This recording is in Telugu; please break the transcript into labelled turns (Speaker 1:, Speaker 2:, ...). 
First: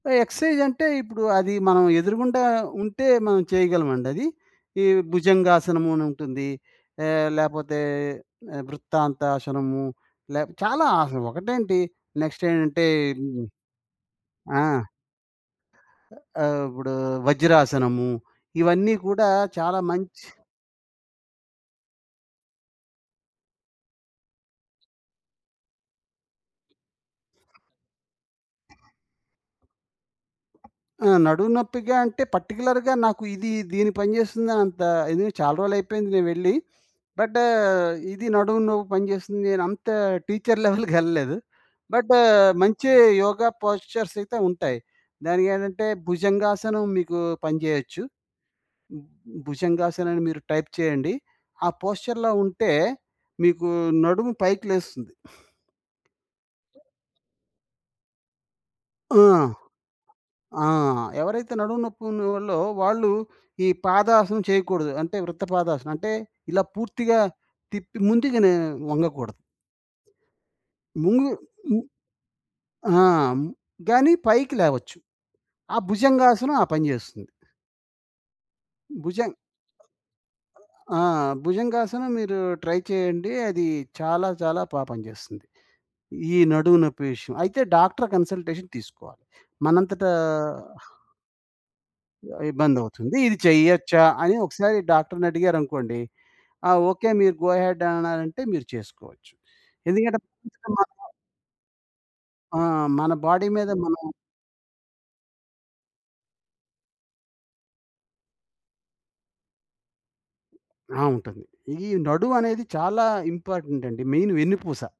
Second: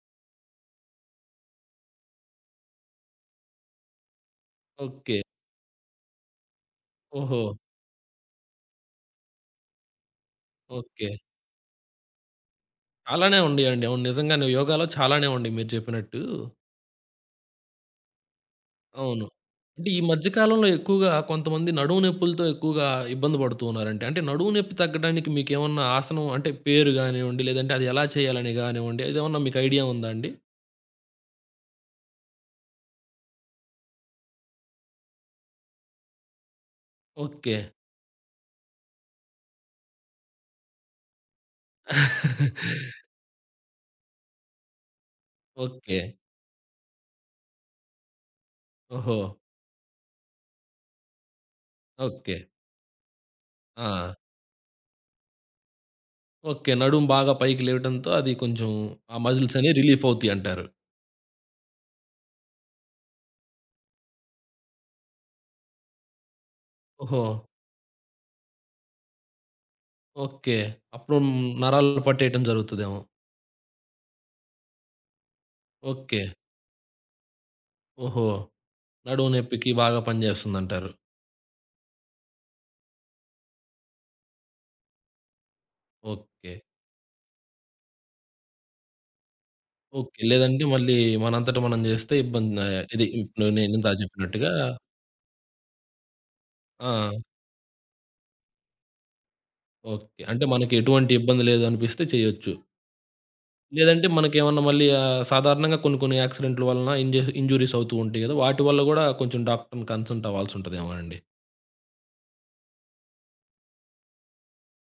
Speaker 1: ఎక్సర్సైజ్ అంటే, ఇప్పుడు అది మనం ఎదురుగుండా ఉంటే, మనం చేయగలమండది. ఈ
Speaker 2: ఓకే.
Speaker 1: భుజంగాసనమునుంటుంది. ఆహ్,
Speaker 2: ఓహో!
Speaker 1: లేపోతే వృత్తాంతాసనము, లే చాలా
Speaker 2: ఓకే.
Speaker 1: ఆసనము ఒకటేంటి, నెక్స్ట్ ఏంటంటే
Speaker 2: చాలానే ఉండియండి. అవును. నిజంగానే
Speaker 1: ఆ!
Speaker 2: యోగాలో చాలానే ఉండి మీరు చెప్పినట్టు.
Speaker 1: ఆ ఆహ్, ఇప్పుడు వజ్రాసనము, ఇవన్నీ
Speaker 2: అవును.
Speaker 1: కూడా చాలా
Speaker 2: అంటే ఈ
Speaker 1: మంచి
Speaker 2: మధ్యకాలంలో ఎక్కువగా కొంతమంది నడుము నొప్పులతో ఎక్కువగా ఇబ్బంది పడుతున్నారండి. అంటే నడుము నొప్పి తగ్గడానికి మీకేమన్నా ఆసనం అంటే పేరు గానివ్వండి, లేదంటే అది ఎలా చేయాలి గానివ్వండి, అదేమన్నా మీకు ఐడియా ఉందా అండి?
Speaker 1: ఆ! నడుము నొప్పిగా అంటే, పార్టిక్యులర్‌గా నాకు ఇది దీని పని చేస్తుందనంత ఇది చాలా రోజులైయిపోయింది నేను వెళ్ళి. But
Speaker 2: okay.
Speaker 1: ఇది నడుము నొప్పి పనిచేస్తుంది నేనంత టీచర్ లెవెల్‌కెళ్ళలేదు. బట్ ఆహ్, మంచి యోగా పోస్చర్స్ అయితే ఉంటాయి. దానికేంటంటే,
Speaker 2: ఓకే.
Speaker 1: భుజంగాసనం మీకు పనిచేయొచ్చు. హ్మ్.
Speaker 2: ఓహో!
Speaker 1: భుజంగాసనం అని మీరు టైప్ చేయండి. ఆ పోస్చర్‌లో
Speaker 2: ఓకే.
Speaker 1: ఉంటే మీకు
Speaker 2: ఆ!
Speaker 1: నడుము పైకి లేస్తుంది.
Speaker 2: ఓకే. నడుము బాగా పైకి లేవటంతో అది కొంచెం ఆ
Speaker 1: ఆ!
Speaker 2: మజిల్స్ అనేవి రిలీఫ్ అవుతాయంటారు.
Speaker 1: ఆ! ఎవరైతే నడుము నొప్పి ఉన్నోళ్లు వాళ్ళు ఈ పాదాసనం చేయకూడదు. అంటే వృత్త పాదాసనం. అంటే ఇలా పూర్తిగా
Speaker 2: ఓహో!
Speaker 1: తిప్పి ముందుగానే వంగకూడదు.
Speaker 2: ఓకే. అప్పుడు
Speaker 1: ముంగు హ్మ్.
Speaker 2: నరాలు పట్టేయటం
Speaker 1: ఆ!
Speaker 2: జరుగుతదేమో.
Speaker 1: గాని పైకి లేవచ్చు. ఆ
Speaker 2: ఓకే.
Speaker 1: భుజంగాసనం ఆ పని జేస్తుంది.
Speaker 2: ఓహో! నడుము
Speaker 1: భుజంగ్
Speaker 2: నొప్పికి బాగా పనిచేస్తుందంటారు.
Speaker 1: ఆ! భుజంగాసనం మీరు ట్రై చేయండి. అది చాలా చాలా బా పని జేస్తుంది. ఈ
Speaker 2: ఓకే.
Speaker 1: నడుము నొప్పి విషయం. అయితే డాక్టర్ కన్సల్టేషన్ తీసుకోవాలి. మనంతటా
Speaker 2: ఓకే. లేదంటే మళ్ళీ మనంతట మనం జెస్తే ఇబ్బంది. ఇది
Speaker 1: ఇబ్బందవుతుంది. ఇది
Speaker 2: నేను ఇందాక
Speaker 1: చెయ్యచ్చా అని
Speaker 2: చెప్పినట్టుగా.
Speaker 1: ఒకసారి డాక్టరుని అడిగారనుకోండి, ఆ! ఓకే.
Speaker 2: ఆ!
Speaker 1: మీరు గో హెడ్ అని అన్నారంటే మీరు చేసుకోవచ్చు. ఎందుకంటే,
Speaker 2: ఓకే. అంటే
Speaker 1: ఇష్టం
Speaker 2: మనకి
Speaker 1: మాత్రే
Speaker 2: ఎటువంటి ఇబ్బంది లేదనిపిస్తే చెయ్యొచ్చు.
Speaker 1: ఆ! మన బాడీ మీద మనం
Speaker 2: లేదంటే మనకేమన్నా మళ్ళీ ఆహ్, సాధారణంగా కొన్ని కొన్ని యాక్సిడెంటులు వలన ఇంజ్యూ ఇంజ్యూరీస్ అవుతూ ఉంటాయి గదా! వాటి వల్ల గూడా కొంచెం డాక్టర్‌ని కన్సల్ట్
Speaker 1: ఆ!
Speaker 2: అవ్వాల్సుంటదేమోనండి.
Speaker 1: ఉంటది. ఈ నడువనేది చాలా ఇంపార్టెంట్ అండి. మెయిన్ వెన్నుపూస.